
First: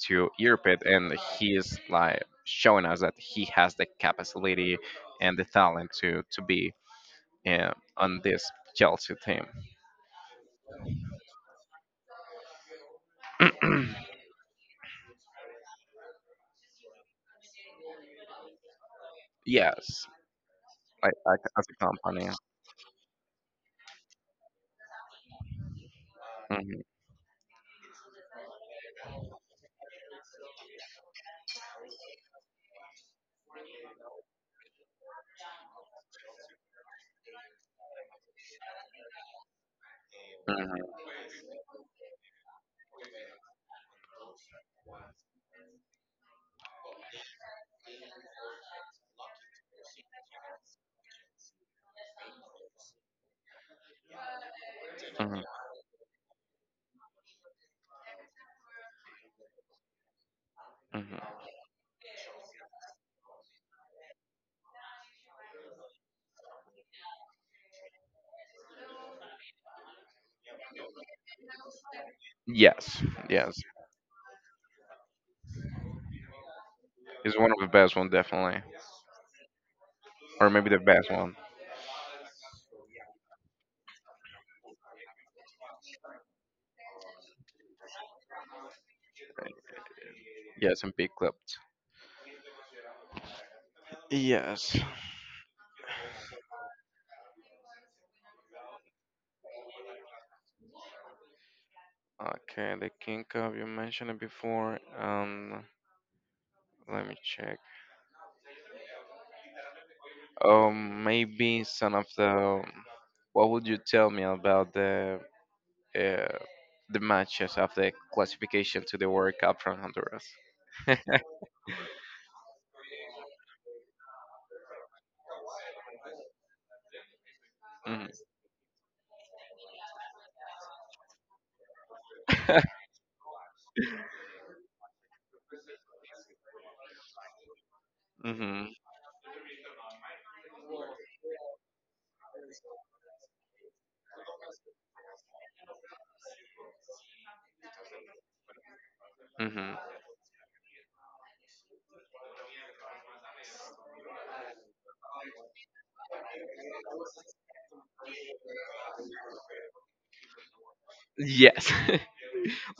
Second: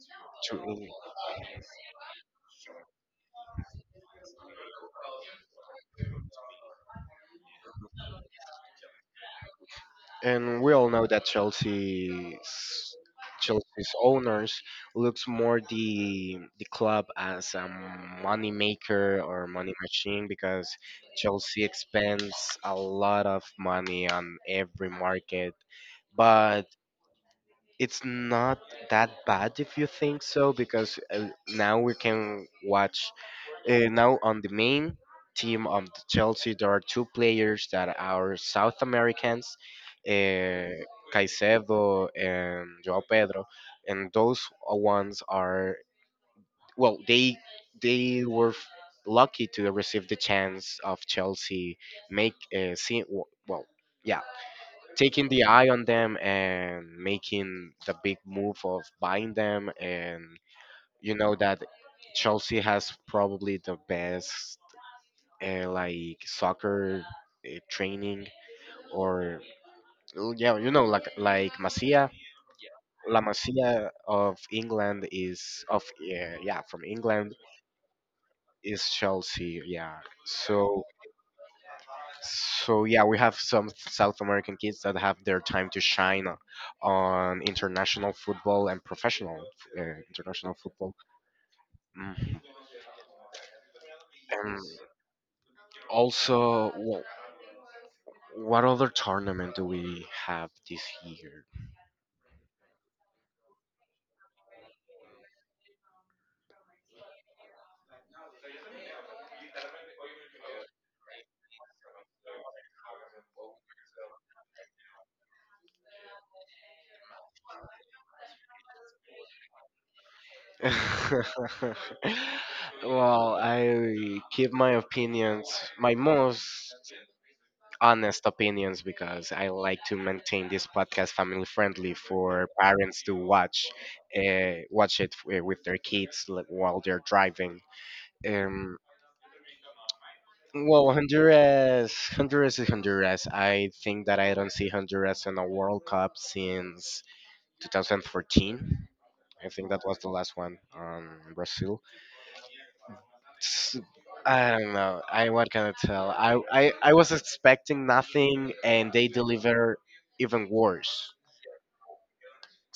[SPEAKER 2] to Europe, and he is like showing us that he has the capacity and the talent
[SPEAKER 1] to-
[SPEAKER 2] to to be, yeah, on this Chelsea team.
[SPEAKER 1] and we all know that Chelsea's Chelsea's owners looks more the the club as a money maker or money
[SPEAKER 2] Yes,
[SPEAKER 1] machine because
[SPEAKER 2] like, like as
[SPEAKER 1] Chelsea
[SPEAKER 2] a company.
[SPEAKER 1] expends a lot of money on every market, but
[SPEAKER 2] hmm
[SPEAKER 1] it's not that bad if you think so because uh, now we can watch uh, now on the main team of the Chelsea, there are two players that are South Americans, uh, Caicedo and Joao Pedro, and those ones are well, they they were f- lucky to receive the chance of Chelsea make uh, see w- well yeah taking
[SPEAKER 2] hmm
[SPEAKER 1] the eye on them and making the big move of buying them and you
[SPEAKER 2] hmm
[SPEAKER 1] know that Chelsea has probably the best uh, like soccer uh, training or l- yeah you know like like Masia,
[SPEAKER 2] Yes,
[SPEAKER 1] La
[SPEAKER 2] yes,
[SPEAKER 1] Masia of England is of yeah, yeah from England
[SPEAKER 2] it's one of the best one, definitely,
[SPEAKER 1] is Chelsea yeah
[SPEAKER 2] or maybe the
[SPEAKER 1] so
[SPEAKER 2] best one.
[SPEAKER 1] so yeah we have some South American kids that have their time to shine o- on international football and professional uh, international
[SPEAKER 2] Yes, and
[SPEAKER 1] football.
[SPEAKER 2] big clipped.
[SPEAKER 1] Mm. And
[SPEAKER 2] Yes.
[SPEAKER 1] also wh- what other tournament do we have this year?
[SPEAKER 2] Okay, the King Cup you mentioned it before. Um, let me check. Um, maybe some of the. What would you tell me about the uh, the matches of the classification to the World Cup from Honduras?
[SPEAKER 1] well, I keep my opinions, my most
[SPEAKER 2] hmm
[SPEAKER 1] honest opinions, because I like to maintain this podcast family friendly for parents to watch, uh, watch it wi- with their kids like, while they're driving.
[SPEAKER 2] hmm
[SPEAKER 1] Um, well, Honduras, Honduras is Honduras. I think that I don't see Honduras in a World Cup since twenty fourteen. I think
[SPEAKER 2] hmm
[SPEAKER 1] that was the last one on Brazil. S- I don't know. I what can I tell? I, I I was expecting nothing, and they deliver even worse.
[SPEAKER 2] Yes.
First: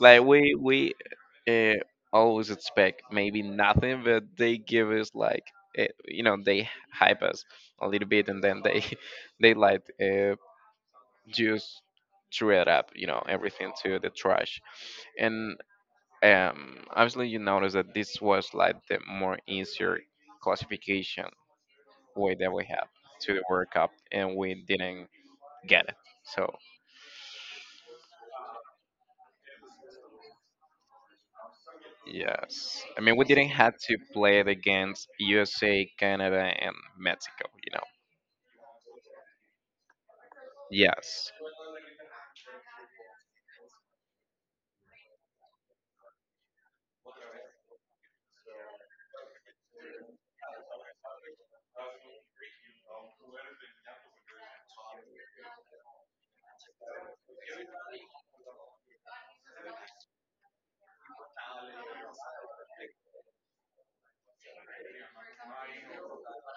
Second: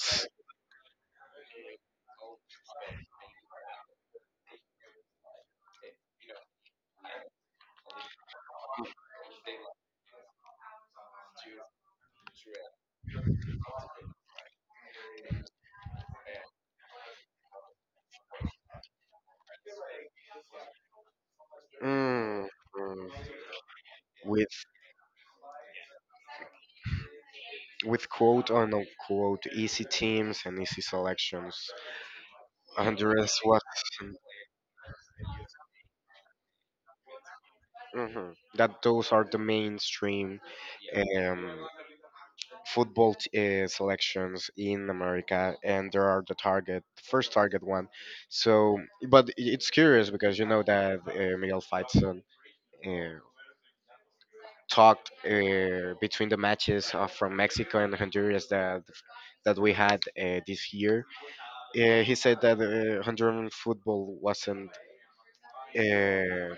[SPEAKER 2] Like we we uh, always expect maybe nothing, but they give us like, uh, you know, they hype us a little bit, and then they they like, uh, just threw it, up, you know, everything to the trash. And um, obviously you notice that this was like the more easier classification way
[SPEAKER 1] Mm,
[SPEAKER 2] that we have
[SPEAKER 1] mm.
[SPEAKER 2] to the World Cup, and
[SPEAKER 1] With
[SPEAKER 2] we didn't get it. So.
[SPEAKER 1] with quote on unquote easy teams and easy selections.
[SPEAKER 2] Yes. I mean, we
[SPEAKER 1] Honduras
[SPEAKER 2] didn't
[SPEAKER 1] was
[SPEAKER 2] have to play it against U S A, Canada, and Mexico, you know.
[SPEAKER 1] mhm, that those are the mainstream.
[SPEAKER 2] Yes.
[SPEAKER 1] Um, football t- uh, selections in America, and there are the target first target one. So, but I- it's curious because you know that uh, Miguel Faitson uh, talked uh, between the matches uh, from Mexico and Honduras that that we had uh, this year. Uh, he said that uh, Honduran football wasn't. Uh,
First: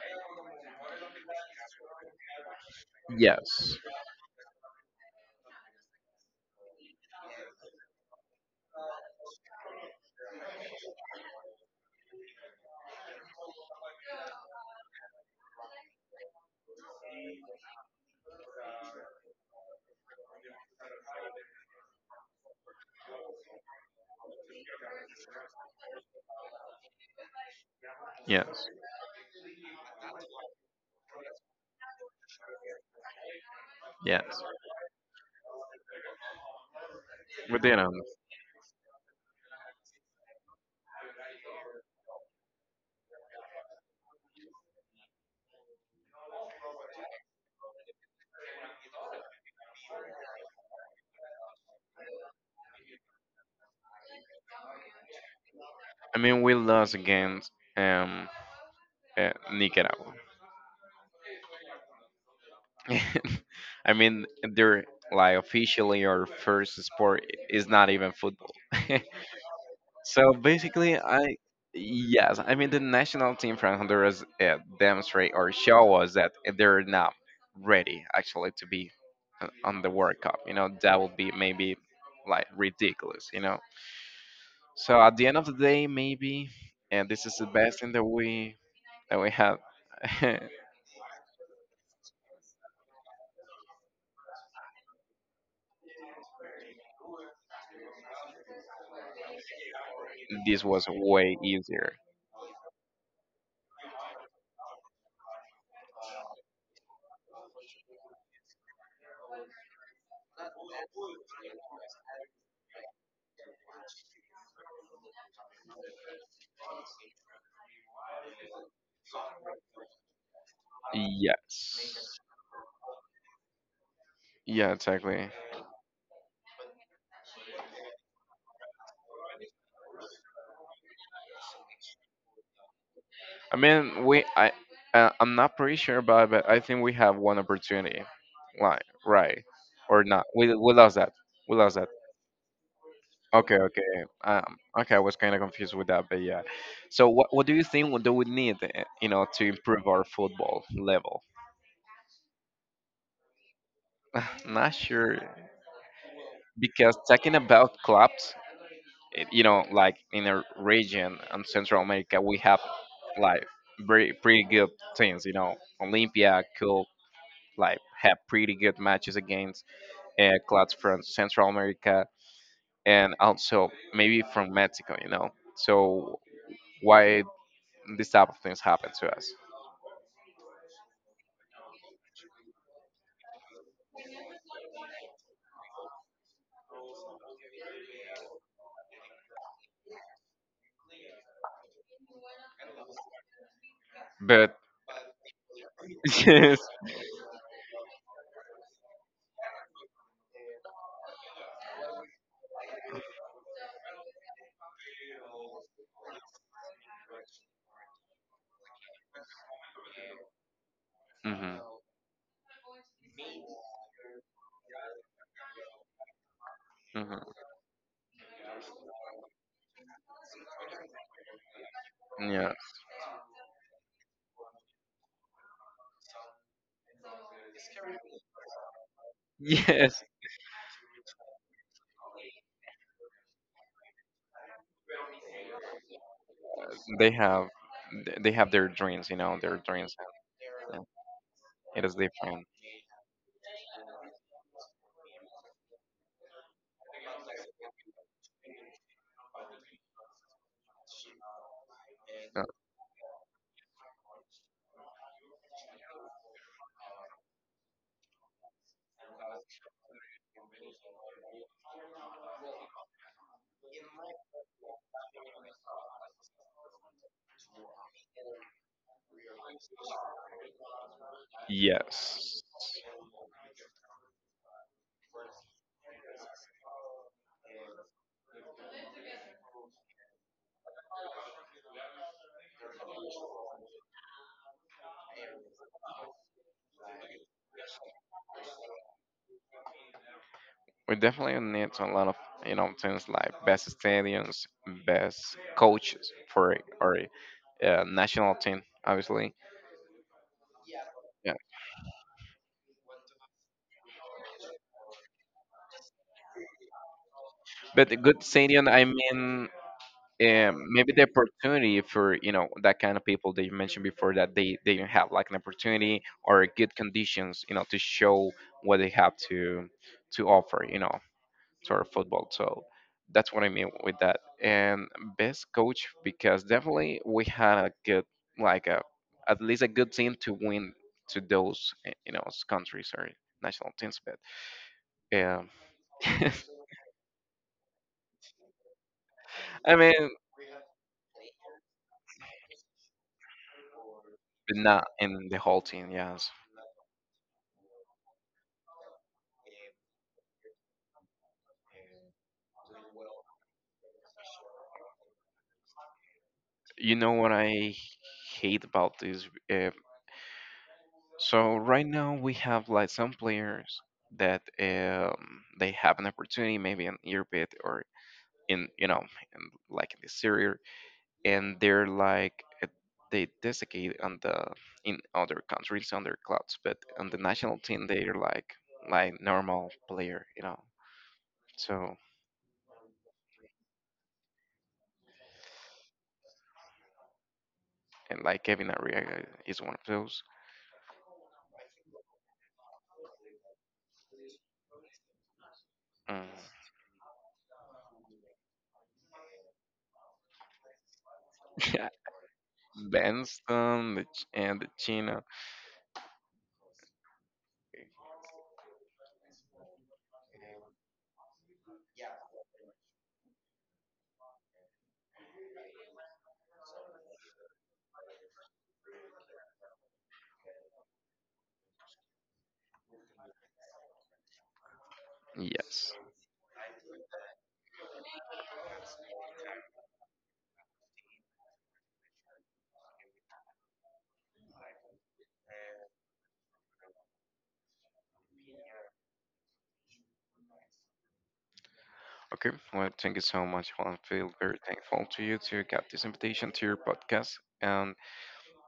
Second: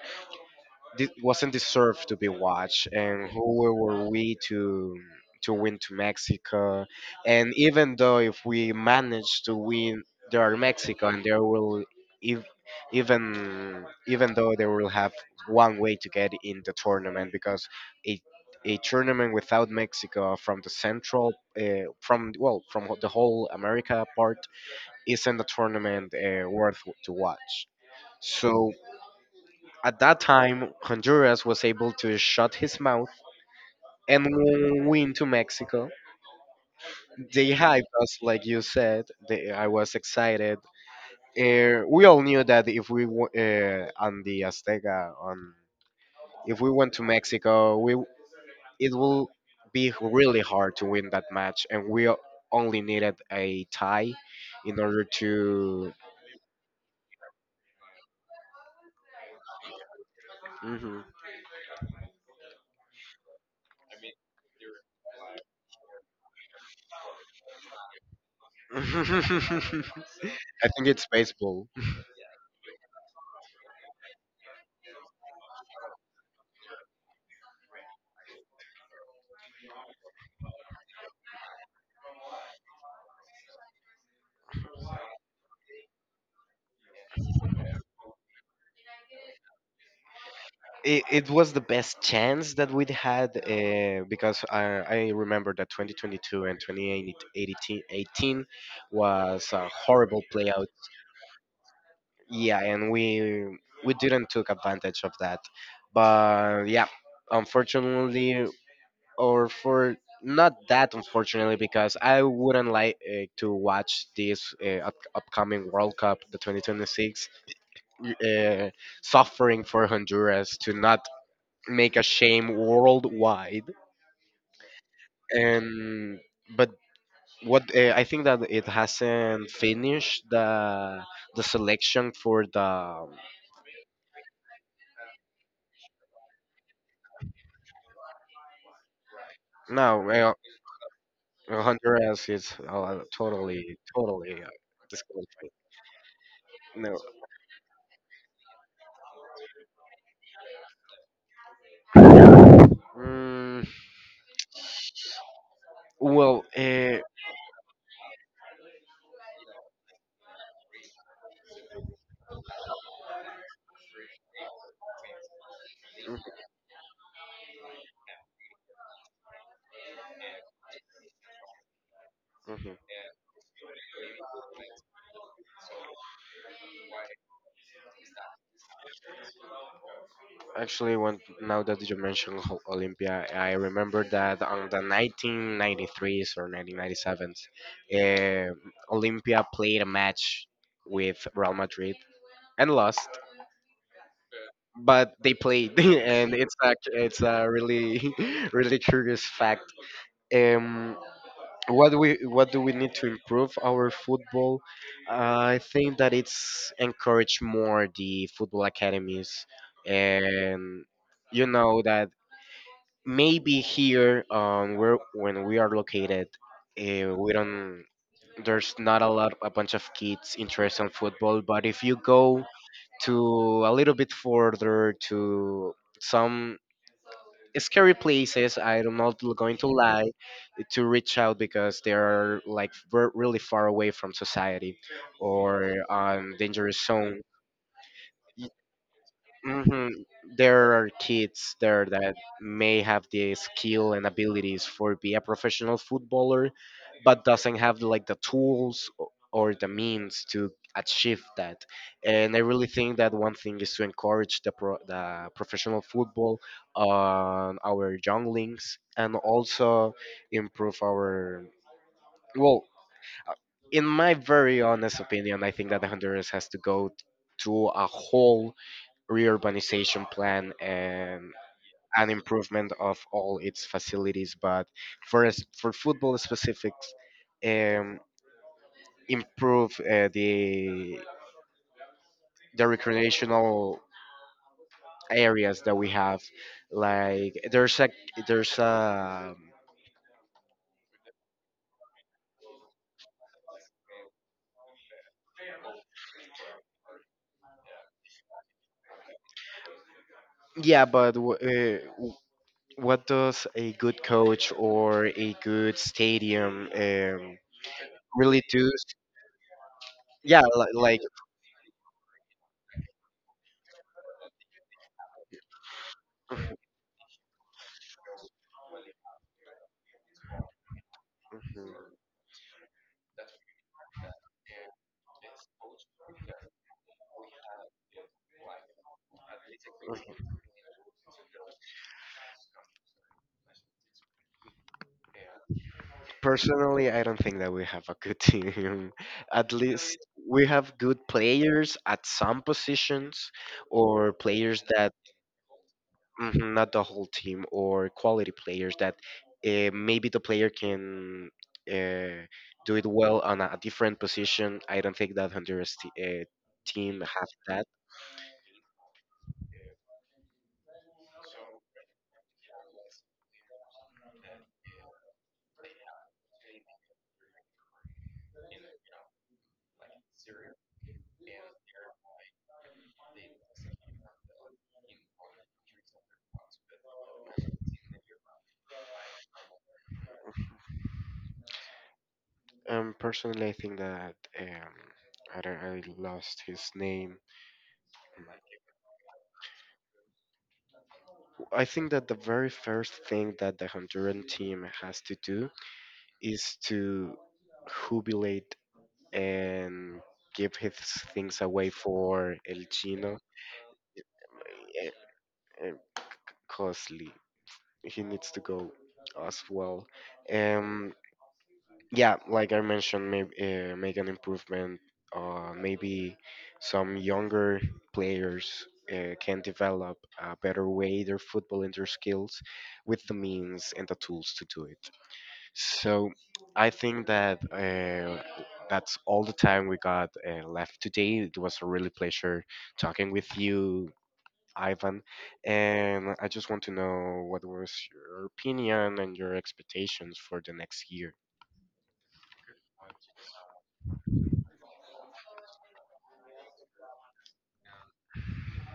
[SPEAKER 1] this wasn't deserved to be watched and who
[SPEAKER 2] Yes.
[SPEAKER 1] were we to to win to Mexico and even though if we manage to win they are Mexico and they will if even even though they will have one way to get in the tournament because a a tournament without Mexico from the central uh, from well from the whole America part isn't a tournament uh, worth to watch.
[SPEAKER 2] Yes.
[SPEAKER 1] So at that time, Honduras was able to shut his mouth and
[SPEAKER 2] Yes.
[SPEAKER 1] win to Mexico. They
[SPEAKER 2] We
[SPEAKER 1] hyped
[SPEAKER 2] didn't.
[SPEAKER 1] us, like you said. They, I was excited. Uh, we all knew that if we w- uh, on the Azteca, on if we went to Mexico, we it will be really hard to win that match, and we o- only needed a tie in order to.
[SPEAKER 2] I mean, we lost against um uh, Nicaragua.
[SPEAKER 1] Mhm.
[SPEAKER 2] I mean, they're like officially our first sport is not even football.
[SPEAKER 1] I
[SPEAKER 2] So
[SPEAKER 1] think
[SPEAKER 2] basically,
[SPEAKER 1] it's
[SPEAKER 2] I
[SPEAKER 1] baseball.
[SPEAKER 2] yes, I mean the national team from Honduras uh, demonstrate or show us that they're not ready actually to be o- on the World Cup. You know that would be maybe like ridiculous. You know. So at the end of the day, maybe, and this is the best thing that we that we have.
[SPEAKER 1] it, it was the best chance that we'd had uh, because I, I remember that twenty twenty-two and twenty eighteen was a horrible
[SPEAKER 2] This
[SPEAKER 1] playout.
[SPEAKER 2] was way easier.
[SPEAKER 1] Yeah, and we we didn't took advantage of that. But yeah, unfortunately, or for not that unfortunately, because I wouldn't like uh, to watch this uh, up- upcoming World Cup, the twenty twenty-six, uh, suffering for Honduras to not make a
[SPEAKER 2] Yes.
[SPEAKER 1] shame worldwide.
[SPEAKER 2] Yeah, exactly.
[SPEAKER 1] And but what uh, I think that it hasn't finished the the selection for the
[SPEAKER 2] I mean, we I uh, I'm not pretty sure about, but I think we have one opportunity. Like, right
[SPEAKER 1] no
[SPEAKER 2] or not?
[SPEAKER 1] well,
[SPEAKER 2] We we lost that. We lost that.
[SPEAKER 1] Honduras is uh,
[SPEAKER 2] Okay,
[SPEAKER 1] totally
[SPEAKER 2] okay.
[SPEAKER 1] totally uh,
[SPEAKER 2] Um, okay, I was kind of
[SPEAKER 1] disqualified.
[SPEAKER 2] confused with that, but yeah.
[SPEAKER 1] No,
[SPEAKER 2] So what what do you think? What do we need, uh, you know, to improve our football level?
[SPEAKER 1] mm,
[SPEAKER 2] Not sure,
[SPEAKER 1] well.
[SPEAKER 2] because
[SPEAKER 1] Uh,
[SPEAKER 2] talking about clubs, it, you know, like in a region in Central America, we have like very pretty good teams. You know,
[SPEAKER 1] mhm,
[SPEAKER 2] Olympia, Cup, like have pretty good matches against uh, clubs from Central America
[SPEAKER 1] mhm.
[SPEAKER 2] and also maybe from Mexico, you know. So why this type of things happen to us?
[SPEAKER 1] Actually, when now that you mentioned Ho- Olympia, I remember that on the nineteen ninety-threes or nineteen ninety-sevens, uh, Olympia played a match with Real Madrid and lost,
[SPEAKER 2] But
[SPEAKER 1] but they played, and it's
[SPEAKER 2] yes,
[SPEAKER 1] a, it's a really really curious fact. Um, what do we what do we need to improve our football? Uh, I think that it's encourage more the football academies and you
[SPEAKER 2] hmm
[SPEAKER 1] know that maybe here um where when we are located uh, we
[SPEAKER 2] hmm
[SPEAKER 1] don't there's not a lot a bunch of kids interested in football but if you go
[SPEAKER 2] yeah,
[SPEAKER 1] to a little bit further to some scary places, I'm not going to
[SPEAKER 2] yes,
[SPEAKER 1] lie, to reach out because they are like ver- really far away from society or on dangerous
[SPEAKER 2] they
[SPEAKER 1] zone.
[SPEAKER 2] have th- they have their dreams, you know, their
[SPEAKER 1] Hmm
[SPEAKER 2] dreams.
[SPEAKER 1] There
[SPEAKER 2] and, uh,
[SPEAKER 1] are kids
[SPEAKER 2] It
[SPEAKER 1] there
[SPEAKER 2] is
[SPEAKER 1] that
[SPEAKER 2] different.
[SPEAKER 1] may have the skill and abilities for be a professional footballer, but doesn't have like the tools o- or the means to achieve that. And I
[SPEAKER 2] uh,
[SPEAKER 1] really think that one thing is to encourage the pro- the professional football on our younglings and also improve our well. In my very honest opinion, I think that the Honduras has to go to a whole reurbanization plan and an
[SPEAKER 2] Yes.
[SPEAKER 1] improvement of all its facilities. But for us- for football specifics, um, improve uh, the the recreational areas that we have. Like there's a there's a
[SPEAKER 2] We definitely need a lot of, you know, things like best stadiums, best coaches for our uh, national team, obviously.
[SPEAKER 1] yeah, but w-
[SPEAKER 2] Yeah,
[SPEAKER 1] uh, w- what does a good coach or a good stadium um,
[SPEAKER 2] but a good
[SPEAKER 1] really do?
[SPEAKER 2] stadium. I mean,
[SPEAKER 1] Yeah, li-
[SPEAKER 2] um, maybe
[SPEAKER 1] like
[SPEAKER 2] the opportunity for, you know, that kind of people that you mentioned before that they they don't have like an opportunity or good conditions, you know, to show what they have to to offer. You know, to our football. So that's what I mean with that. And best coach, because definitely we had a good, like a, at least a good team to win to those, eh, you know, countries or national teams. But yeah,
[SPEAKER 1] personally, I don't think that we have a good team. At
[SPEAKER 2] I
[SPEAKER 1] least
[SPEAKER 2] mean,
[SPEAKER 1] we have good players at some positions, or
[SPEAKER 2] but
[SPEAKER 1] players
[SPEAKER 2] not
[SPEAKER 1] that
[SPEAKER 2] in the whole team. Yes,
[SPEAKER 1] mhm, not the whole team, or quality players that uh, maybe the player can uh, do it well on a different position. I don't think that Honduras t- uh,
[SPEAKER 2] you
[SPEAKER 1] team
[SPEAKER 2] know
[SPEAKER 1] have
[SPEAKER 2] what
[SPEAKER 1] that.
[SPEAKER 2] I hate about this. Uh, so right now we have like some players that um, they have an opportunity maybe in Europe or in, you know, in, like in the Serie, and they're like, uh, they desiccate on the, in other countries on their clubs, but on the national team they're like like normal player, you know. So
[SPEAKER 1] Um, personally, I think that um, I don't, I lost his name.
[SPEAKER 2] and like Kevin Arriaga, eh, is one of those.
[SPEAKER 1] I think that the very first thing that the Honduran team has to do
[SPEAKER 2] Mm.
[SPEAKER 1] is to jubilate and give his things away
[SPEAKER 2] Yeah,
[SPEAKER 1] for El Chino.
[SPEAKER 2] Benston the Ch- and the
[SPEAKER 1] Eh,
[SPEAKER 2] Chino.
[SPEAKER 1] eh, Costly. He needs to go as well. Um, yeah, like I mentioned, maybe uh, make an improvement. Uh, maybe some younger players uh, can develop a better way their football and their skills with the means and the tools to do it.
[SPEAKER 2] Yes.
[SPEAKER 1] So I think that uh, that's all the time we got uh, left today. It was a really pleasure talking with you, Ivan. And I just want to know what was your opinion and your expectations for the next year.
[SPEAKER 2] Okay. Well, thank you so much, Juan. I feel very thankful to you to get this invitation to your podcast. And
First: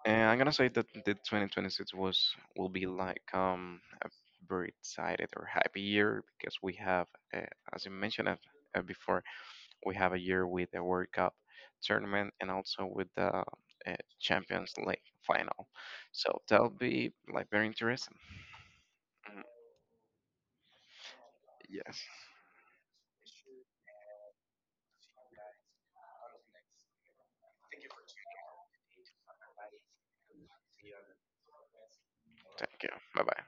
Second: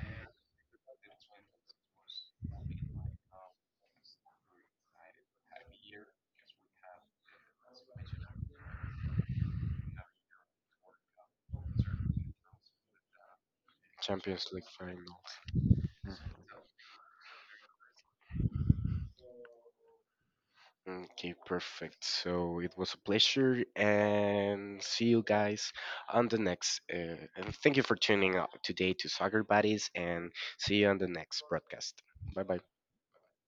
[SPEAKER 2] And I'm gonna say that the twenty twenty-six was will be like um a very excited or happy year because we have, uh, as you mentioned uh, uh, before, we have a year with a World Cup tournament and also with the uh,
[SPEAKER 1] Champions League
[SPEAKER 2] Champions League
[SPEAKER 1] finals.
[SPEAKER 2] final. So that'll be like very interesting. Mhm.
[SPEAKER 1] Okay,
[SPEAKER 2] Yes.
[SPEAKER 1] perfect. So it was a pleasure and see you guys on the next. Uh, and thank you for tuning out today to Soccer Buddies and see you on the next broadcast. Bye bye.
[SPEAKER 2] Thank you. Bye bye.